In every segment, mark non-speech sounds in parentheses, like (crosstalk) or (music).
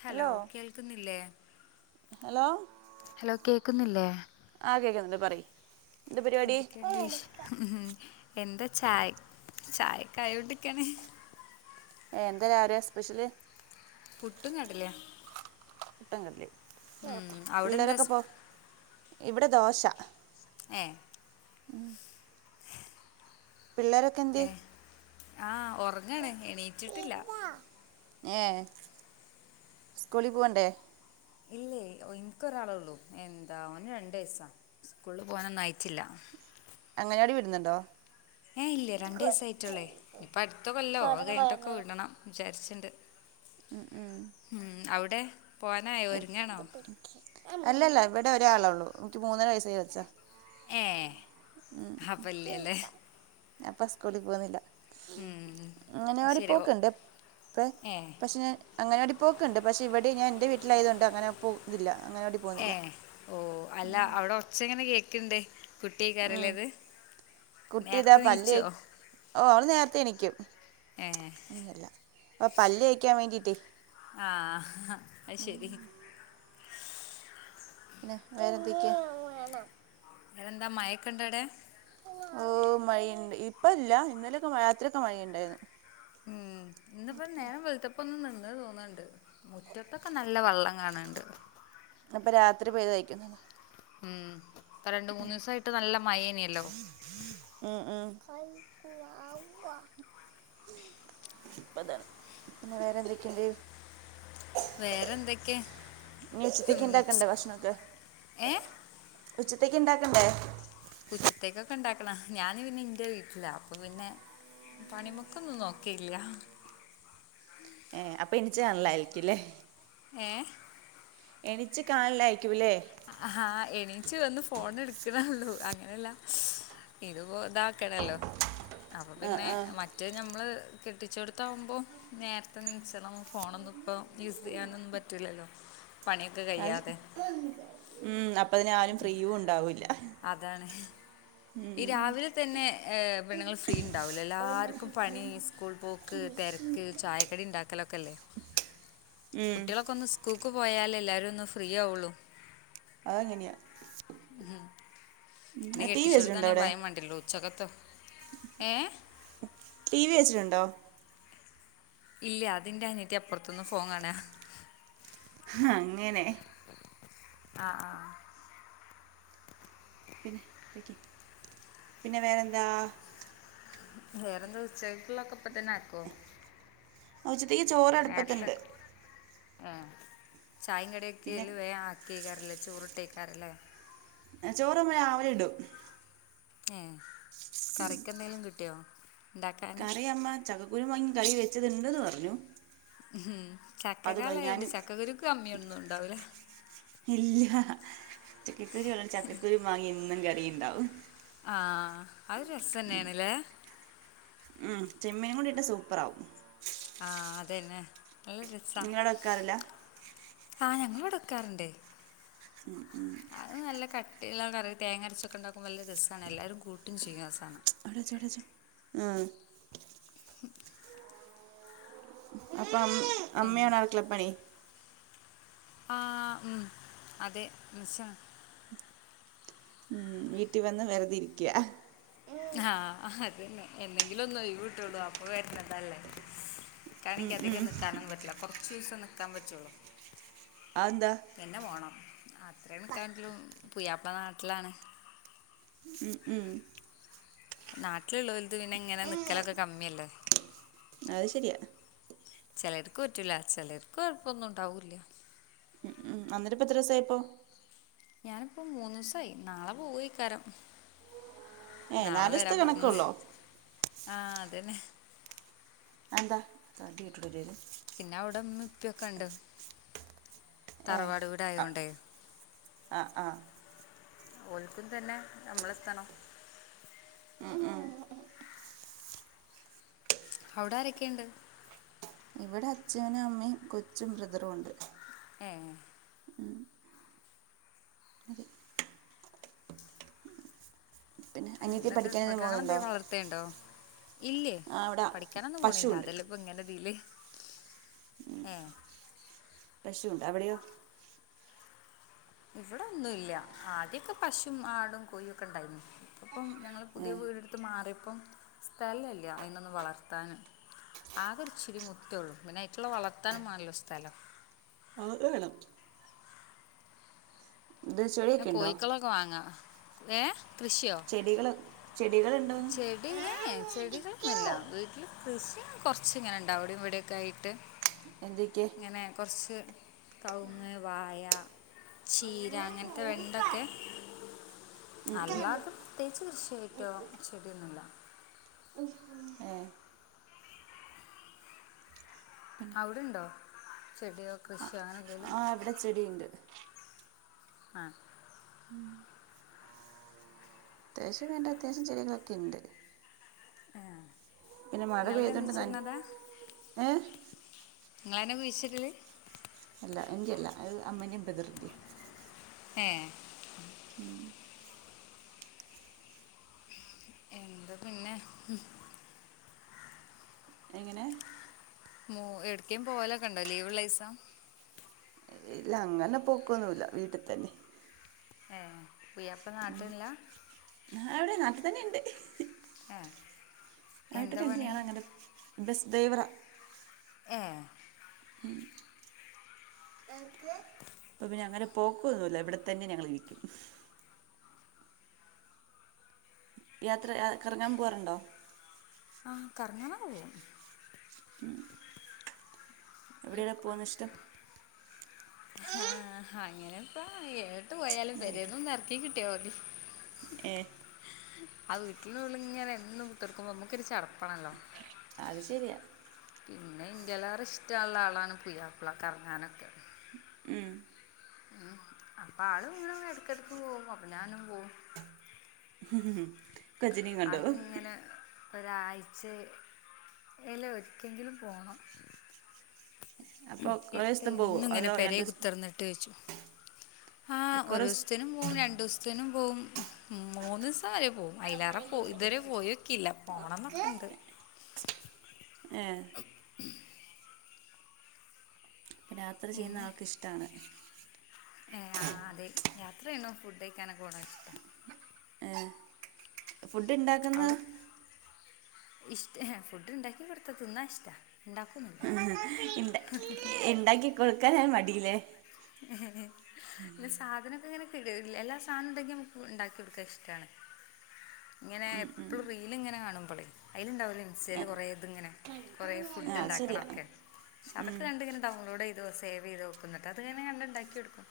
Hello കേൾക്കുന്നില്ലേ? Hello hello കേക്കുന്നില്ലേ? കേക്കുന്നുണ്ട് പറയു. എന്തൊക്കെയണ്ട് വിശേഷം ഉം എന്ത ചായ ചായക്കായ ണ്ടിക്കണേ ഏ എന്തല്ല ആടെ സ്പെഷ്യല്? പുട്ടുംകടലേം. പുട്ടുംകടലേം, അവിടെ എന്താ പിള്ളേരൊക്കെ സ് പോ ഇവിടെ ദോശ. ഏ ഉം ഏ പിള്ളാരൊക്കെന്തിയെ? ആ ഉറങ്ങാണ് എണീറ്റിട്ടില്ല ഏ സ്കൂളിൽ പോവണ്ടേ? ഇല്ലേ. എനിക്കൊരാളെള്ളു എന്താ ഓന് രണ്ട് വയസാ സ്കൂളിൽ പോവാനൊന്നും ആയിട്ടില്ല. അംഗനവാടീ വിടുന്നുണ്ടോ? ഏ ഇല്ലേ രണ്ട് വയസ്സേ ആയിട്ടുള്ളെ ഇനിപ്പോ അടുത്ത കൊല്ലോ അത് കഴിഞ്ഞിട്ടൊക്കെ വിടണം വിചാരിച്ചു. ഇണ്ട് ഉം ഉം പോവാനായോ ഒരുങ്ങാണോ അല്ലല്ല ഇവിടെ ഒരാളെ ഉള്ളു എനിക്ക് മൂന്നര വയസായ കൊച്ചാ. ഏ അപ്പല്ല്യല്ലേ അപ്പൊ സ്കൂളിക്ക് പോകുന്നില്ല. ശരി ഓ- അങ്ങനെടിപ്പോൊക്കെ ഇണ്ട്പ്പ ഏ പക്ഷെ ഞാൻ. അങ്ങനെഓടി പോയിക്കണ്ട് പക്ഷ ഇവിടെ ൻറെ വീട്ടിലായയതൊണ്ട് അങ്ങനെ പോ ഇല്ല. ഏ ഓ അല്ല അവിടെ ഒച്ച എങ്ങനെ കേക്ക് ണണ്ടേ കുട്ടിയെക്കാരം അല്ല അത്. കുട്ടിതാ പല്ലി ഓ അവള് നേരത്തെ എനിക്കും. ഏ അങ്ങനല്ല അപ്പൊ പല്ല്തേക്കാൻ വേണ്ടിട്ട്. ആഹ അ ശെരി. പിന്നെ വേറെ എന്തൊക്കെ. എന്താ മയക്കു ണ്ടോ അവിടെ. ഓ മഴുണ്ട് ഇപ്പ ഇല്ല ഇന്നലെയൊക്കെഴ രാത്രിയക്കെ മഴ ഉണ്ടായിരുന്നു. ഉം ഇന്നപ്പ നേരം വെളുത്തപ്പ ഒന്നും നിന്ന. തോന്നണ്ട് മുറ്റത്തൊക്കെ നല്ല വെള്ളം കാണണ്ട്. അപ്പൊ രാത്രി പോയത്ഴക്കുന്നുന്ന്.. ഉം ഇപ്പ രണ്ട്മൂന്ന് ദിവസമായിട്ട്നല്ല മയേനല്ലോ. ഇപ്പതാണ് പിന്നെ വേറെ എന്തൊക്കെയണ്ട്. വേറെന്തൊക്കെ. ഇനി ഉച്ചത്തേക്ക് ഇണ്ടാക്കണ്ടേ ഭക്ഷണൊക്കെ ഏ ഉച്ചത്തേക്ക് ഇണ്ടാക്കണ്ടേ.. ഉച്ചത്തേക്കൊക്കെ ഉണ്ടാക്കണം ഞൻ പിന്നെ ഇന്റെ വീട്ടില അപ്പൊ പിന്നെ. പണിമുക്കൊന്നും നോക്കിയില്ല. ഏ അപ്പൊ എനിിച്ചണലരിക്കല്ലേ. ഏ എനിച്ച് കാണല അയക്കൂല്ലേ. ആഹ എണീച്ച് വന്ന് ഫോൺ എടുക്കണള്ളൂ അങ്ങനെയല്ല. ഇത് ഇതാക്കടല്ലോ അപ്പൊ ആ പിന്നെ ആ മറ്റേ ഞമ്മള്.. കെട്ടിച്ചെടുത്തകുമ്പോൾ നേരത്തെ നീച്ചണം ഫോണൊന്നും ഇപ്പോൾ യൂസ് ചെയ്യാനൊന്നും പറ്റില്ലല്ലോ. പണിയൊക്കെ അത് ശ- കഴിയാതെ. ഉം അപ്പ അതിന ആരും ഫ്രീവും ഉണ്ടാവൂല്ല. അതാണ് ഈ രാവിലെ തന്നെ പെണ്ണുങ്ങൾഫ്രീ ഉണ്ടാവൂല എല്ലാർക്കും പണി സ്കൂൾ പോക്ക്.. തിരക്ക് ചായക്കടി ഉണ്ടാക്കൽ ഒക്കെ അല്ലേ ഉം കുട്ടികൊന്ന്സ്കൂൾക് പോയാൽ എല്ലാരും. ഒന്ന് ഫ്രീ ആവുള്ളൂ. അങ്ങനെ യാ. അതന്നെ ഭയം വേണ്ടല്ലോ ഉച്ചകത്ത്. ടി വി വെച്ചിട്ടുണ്ടോ. ഇല്ല അതിറെ അനിയത്തി അപ്പുറത്തൊന് ഫോൺ കാണാ. അങ്ങനെ ആ ആ പിന്നെ ഇതക്ക് പിന്നെ വേറെന്താ.. വേറെ ഉച്ചക്ക്യിട്ടുള്ളൊക്കെ ഇപ്പ തന്നെ ആക്കുവോ ഉച്ചത്തക്ക് ചോറ്ടുപ്പത്തിണ്ട്. ആ ചായ പിന്നെ കടൊക്കെല് വേ ആക്കിയക്കാറല്ലേ ചോറിട്ടേക്കാറല്ലേ. ചോറമ്മ രാവിലെ ഇടും. ഏ കറിക്കെന്തെങ്കലും കിട്ടിയോ. ഉണ്ടാക്കാൻ കറമ്മ ചക്കക്കുരു വങ്ങി കള വെച്ചത്ണ്ട്ന്ന് പറഞ്ഞു. ഉം അത് മതി. ചക്കകാലണ്ട് ഞാൻ ചക്കക്കുരുക്ക് കമ്മിയൊന്നും ഇണ്ടാവുല. ചക്കൻ കുുറി വള്ള ചക്കൽക്കുരി മാങ്ങഇന്നും കറിിയുണ്ടാവും. ആഹ അത് രസം തന്നെയണല്ലേ. ഉ ചെമ്മീനും കൂടിയിട്ട് സൂപ്പർാകും. ആഹ അതന്നെ നല്ലൊ രസാ. നിങ്ങളവിടെ വെക്കാറില്ല ആഹ്. ഞങ്ങള്വ്ടെ ക്കാറുണ്ട്‌ ഉം ഉം അത് നല്ല കട്ടിള്ളകറി തേങ്ങര്ച്ചൊക്കെണ്ടാകും വല്ല രസാണ്. എല്ലാരും കൂട്ടും ചെയ്യും ആസാനം അവിടെച്ചോ അവിടെച്ചോ ഉം അപ്പൊ പിന്നെ അമ്മയാണോ അട്ക്കളപ്പണി ആ ഉം അതെ നിച്ച ഉം വീട്ടിൽ വന്ന് വെർതെ ഇരിക്യ ആഹ് അതന്നെ എന്നെങ്കിലും ഒന്ന് ഒയിവ്ട്ടൊള്ളൂ. അപ്പൊ വര്ന്നതല്ലേ ഉം ഇക്കാണെങ്കി ഉം അധികം നിക്കാനൊന്നും പറ്റില്ല. കൊറ്ച്ചൂസം നിക്കാൻ പറ്റൊള്ളൂ അതെന്താ പിന്നെ പോണം അ ത്രേ നിക്കാൻറ്റുള്ളൂ പുയ്യാപ്ല നാട്ടിലാണ് ഉം ഉം നാട്ടില്ള്ളോൽത് പിന്നെങ്ങനെ നിക്കലൊക്കെ കമ്മിയല്ലേ അത് ശെരിയാ. ചെലർക്ക് പറ്റൂല. ചെലർക്ക് കൊഴപ്പൊന്നുംണ്ടാവൂല്യ. ഉം ഉം, വന്നിട്ട് പ്പൊ എത്ര ദിവസായിപ്പോ ഞാനിപ്പോ മൂന്നൂസായി. നാളെ പോവൊയ്കാരം ഏ നാളെ നാല് ദിവസത്തെ വരാൻ പറഞ്ണ്ണ് കണക്കുള്ളോ ആഹ് അതന്നെ അതെന്താ (unintelligible) പിന്നെ അവ്ടെ മ്മീം പ്പിംഒക്കെണ്ട്‌ തറവാട് വീടായോണ്ടെ അ ആഹ് ഓൽക്കും തന്നെ നമ്മളെത്തണം ഉം ഉം അവ്ടെ ആരെക്കെണ്ട് ഇവിടെ അച്ഛനും അമ്മയും കൊച്ചും ബ്രദറുംണ്ട് ഏ അതെ പിന്നെ ഉം അനിയത്തി ഇന്ന്ട്ട് പഠിക്കാനും പോകുന്നുണ്ടോ മൃഗങ്ങളെന്തേം വളർത്തേണ്ടോ? ഇല്ലേ. ആ അവിടെ പഠിക്കാനൊന്നും പോണില്ല പശുവുണ്ട് അതെല്ലെപ്പൊ ഇങ്ങനെതീല് ഏഹ് പശുണ്ട്‌ അവിടെയോ ഇവടെ ഒന്നൂല്യ. ആദ്യൊക്കെ പശും ആടും കോയൊക്കെ ഇണ്ടായ്ന്നു. ഇപ്പം ഞങ്ങള് ഏ പുതിയ വീടെടുത്ത് മാറിയപ്പം സ്ഥലല്ല്യ അയ്നൊന്നും വളർത്താന്. ആകൊരിച്ചിരി മുറ്റൊള്ളു പിന്നെ അയ്ക്ക് വളർത്താനും മാണല്ലോ സ്ഥലം ആത് വേണം ഇത് ന്നെ ചെടിയൊക്കെ ഉണ്ടോ കൊയ്ക്കളൊക്കെ വാങ്ങ ഏഹ് ചെടികള് കെ ചെടി ഏഹ് ഏഹ് ചെടികളൊന്നുല്ല വീട്ടില് കൃസി കൊർച്ച് ഇങ്ങനെണ്ടാവും അവ്ടിം ഇവടിം ഒക്കെ ആയിട്ട് എന്തൊക്കെ ഇങ്ങനെ കൊർച്ച് കൗങ്ങ്, വായ, ചീര, അങ്ങൻത്തെ വെണ്ടക്കെ അല്ലാതെ പ്രതേകിച്ച് കൃഷി ആയിറ്റൊ ചെടി ഒന്നുല്ല ഏ പിന്നെ ഔടെണ്ടോ ചെടിയോ, കൃഷിയൊ, അങ്ങനെ എന്തേലും ആഹ് ഇവിടെ ചെടിണ്ട് ആഹ് അത്യാവശ്യം വേണ്ട അത്യാവശ്യം ചെടികളൊക്കെണ്ട് ഇങ്ങളെന്നെ പെയ്തുകൊണ്ട് നൻ കുയ്ച്ച്ട്ണതാ? ഏ ഇങ്ങളെന്നെ കുയ്ച്ച്ടല്? അല്ല എന്റെ അല്ല അത് അമ്മന്റിം ബ്രദറിന്റിയാ ഏഹ് ഉം എന്താ പിന്നെ എങ്ങനെ മോ എട്ക്കേം പോവലോക്കെണ്ടോ ലീവ് ഇള്ളിസം? ഇല്ല അങ്ങനെ പോക്കൊന്നുല്ല വീട്ടിൽ തന്നെ ഏഹ് പുയാപ്പ്ള നാട്ട് ഇല്ല ഞാൻ ഇവിടെ നാട്ടിൽ തന്നെ ഇണ്ട് എന്താ നാട്ടില്ണ്ട് പണി ഞാനങ്ങനെ ബസ് ഡ്രൈവറാ ഏഹ് പ്പപിന്നെ അങ്ങനെ പോക്കൊന്നുല്ല ഇവിടെ തന്നെ ഞങ്ങളിരിക്കും യാത്ര യാ കറങ്ങാൻ പോവാറുണ്ടോ ആ കറങ്ങാനാ പോവും ഉം എവിടെയാണ് ഇപ്പം പോന്നത് ഇഷ്ടം ആ അങ്ങനെപ്പ ഏട്ട് പോയാലും നേരിക്ക് പേരെന്നൊന്ന് എറക്കി കിട്ടിയ മതി ഏ ആ വീട്ടിൽന്നുള്ളിങ്ങെ എന്നും കുത്തർക്കുമോ നമ്മക്കൊരു ച അത് ശരിയാ പിന്നെ ന്റെലാറിഷ്ടള്ള ആളാണ് പുയാപ്പ്ള കറങ്ങാനൊക്കെ ഉം അപ്പൊ ആള് എടക്കിടക്ക് പോവും അപ്പ ഞാനും പോവും ഉം കജിനി കണ്ടോ ഒരാഴ്ചെ ല് ഒരിക്കെങ്കിലും പോണം അപ്പോൾ കുറേ എത്ത ദിവസം പോവോ എന്നും ഇങ്ങനെ അതോ പെരെ രണ്ട് ദിവസം കുത്തിർന്നിട്ട് ച്ചു ആ കുറേ ദിവസം- ഒരുസ്ത്തേനും പോവും രണ്ടുസ്ത്തേനും പോവും മൂന്ന്സം വരെ പോവും അയിലേറെ അവിടെ പോ ഇതുവരെ ഇവിടെയുണ്ട് പോയൊക്കില്ല പോണംന്നൊക്കെ നോക്ക് ഇണ്ട് ഏ അപ്പം യാത്ര ചെയ്യുന്ന പിന്നെ ആൾക്കിഷ്ടാ ഏ ആ അതെ യാത്രേണോ ഫുഡഴിക്കാനൊക്കെ പോണ ഇഷ്ടാ ഏ ഫുഡ്ണ്ടാക്കുന്ന ഇഷ്ടെ ഫുഡ് ഉണ്ടാക്കി കൊടുത്ത തിന്നാ ഇഷ്ടാ ഉണ്ടാക്കൊന്നുല്ല ഇണ്ടാ ഇണ്ടാക്കി കൊടുക്കാൻ ഒരു മടിയില്ലല്ലേ ഇ സാധനം (unintelligible) എല്ലാ സാധനംണ്ടെങ്കി നമുക്ക് ഇണ്ടാക്കി ഒടുക്കാൻ ഇഷ്ടാണ് ഇങ്ങനെ ഉം ഉം എപ്പഴും റീല്ങ്ങനെ കാണുമ്പളേ അയില്ണ്ടാവല്ലോ ആ ഇൻസ്റ്റേല് കൊറേത് ങ്ങനെ കൊറേ പണ്ട് ഫുഡ് ആ, അത് ശരിയാ ഉണ്ടാക്കണൊക്കെ ക്ഷെ അതക്ക ഉം കണ്ടിങ്ങനെ ഡൗൺലോഡ് ചെയ്തോ സേവ്യ്തോ വെക്ക അത്ങ്ങനെ കണ്ട്ണ്ടാക്കി ഒടുക്കും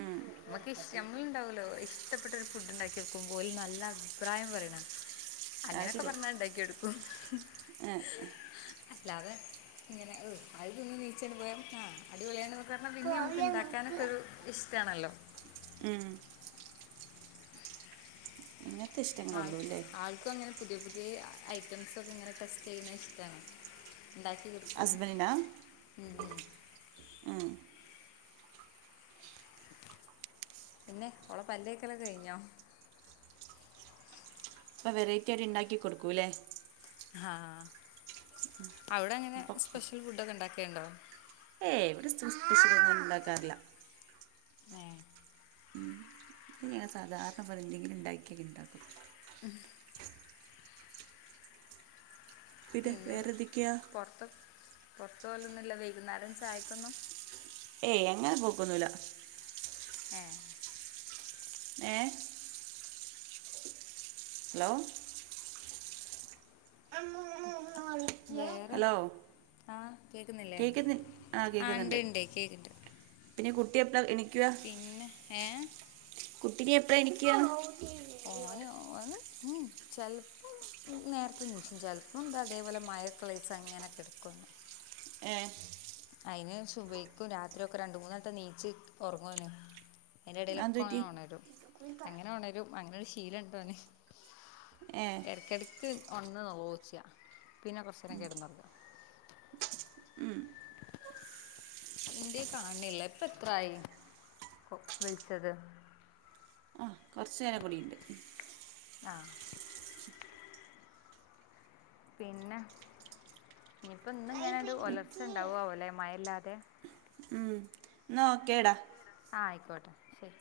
ഉം നമുക്ക് ഇ നമ്മളുണ്ടാവല്ലോ ഇഷ്ടപ്പെട്ടൊരു ഫുഡ്ണ്ടാക്കി കൊടുക്കുമ്പോ ഓല് നല്ല അഭിപ്രായം പറയണ അത് അങ്ങനൊക്കെ ശരിയാ പറഞ്ഞാ ണ്ടാക്കി എടുക്കും ആ, ആ. അല്ലാതെ അത് തിന്ന് നീച്ചാണ് പോയാം ആ അടിപൊളിയാണ് കാരണം പിന്നെ അമുക്ക് പോയ നമുക്ക് ഇണ്ടാക്കാനൊക്കെ ഒരു ഇഷ്ടാണല്ലോ ഉം ഇങ്ങനത്തെ ആ ഇഷ്ടങ്ങളുള്ളൂ അല്ലേ ആൾക്കങ്ങനെ പുതിയ പുതിയ ഐറ്റംസൊക്കെ ഇങ്ങനെ ടെസ്റ്റ് ചെയ്യുന്നത് ഇഷ്ടണ് ഹസ്ബൻഡിനാ ഉം പിന്നെ ഓള പല്ലേക്കലക്കയ്ഞ്ഞോ അപ്പ വെറൈറ്റി ആയിട്ട്ണ്ടാക്കി കൊടുക്കൂല്ലേ ആ അവിടെ എങ്ങനെ ഇപ്പം സ്പെഷ്യൽ ഫുഡൊക്കെ ഉണ്ടാക്കേണ്ടോ ഏ ഇവിടെ (unintelligible) ഉണ്ടാക്കാറില്ല ഏ (unintelligible) സാധാരണ (unintelligible) എന്തെങ്കിലും ഇണ്ടാക്കിയൊക്കെണ്ടാക്കും ഉം പിന്നെ വേറെന്തൊക്കെയാ പൊറത്ത് പോവലൊന്നുല്ല വെയ്കുന്നേരം ചായക്കൊന്നു ഏയ് എങ്ങനെ പോക്കൊന്നൂല. ഏ ഏ ലോ വിളിക്കേ വേറെ ഹലോ ആഹ് കേക്ക്ന്നില്ലേ കേൾക്കുന്ന ആ ആഹ് കേൾക്കുന്നുണ്ട് ഇണ്ട്ണ്ട് കേക്കിണ്ട് പിന്നെ കുട്ടിയെപ്പഴാ എനി- പിന്നെ ഏ കുട്ടി എപ്പഴാ എണീക്കുക ഓന് അഹ് ഉം ചെലപ്പോ നേരത്തെ എനിച്ചും ചിലപ്പം അതേപോലെ മയകളിസ് അങ്ങനെ കിടക്കും ഏ അയിന് ശുഭയ് (unintelligible) ക്കും രാത്രി യൊ ക്കെ രണ്ട് മൂന്നെട്ട നീച്ച് ഉറങ്ങോനോ അതിന്റെ അത് ഇടയിലൊക്കെ ഓന് പറ്റി ഓണരും അങ്ങനെ ഒണരും അങ്ങനെ ഒരു ശീലം ഓണ്ടോന് ഏ എടക്ക്‌ എടക്ക് ഒണന്ന് നോച്ചിയാ പിന്നെ കുറച്ച് നേരം കിടന്ന് ഒറങ്ങും ഉം ഇന്റെ കൈ കാണണില്ല ഇപ്പ എത്രയായി കൊള് വിളിച്ചത് കൊറച്ച് നേരം കൂടി ഒണ്ട് ആഹ പിന്നെ ഇനിയിപ്പോ ഇന്ന് ഇങ്ങനെണ്ട് ഒലർച്ച ഉണ്ടാവുവ ഒലയ മയല്ലിതെ ഉം എന്നാ ഒക്കെടാ ആയിക്കോട്ടെ ശരി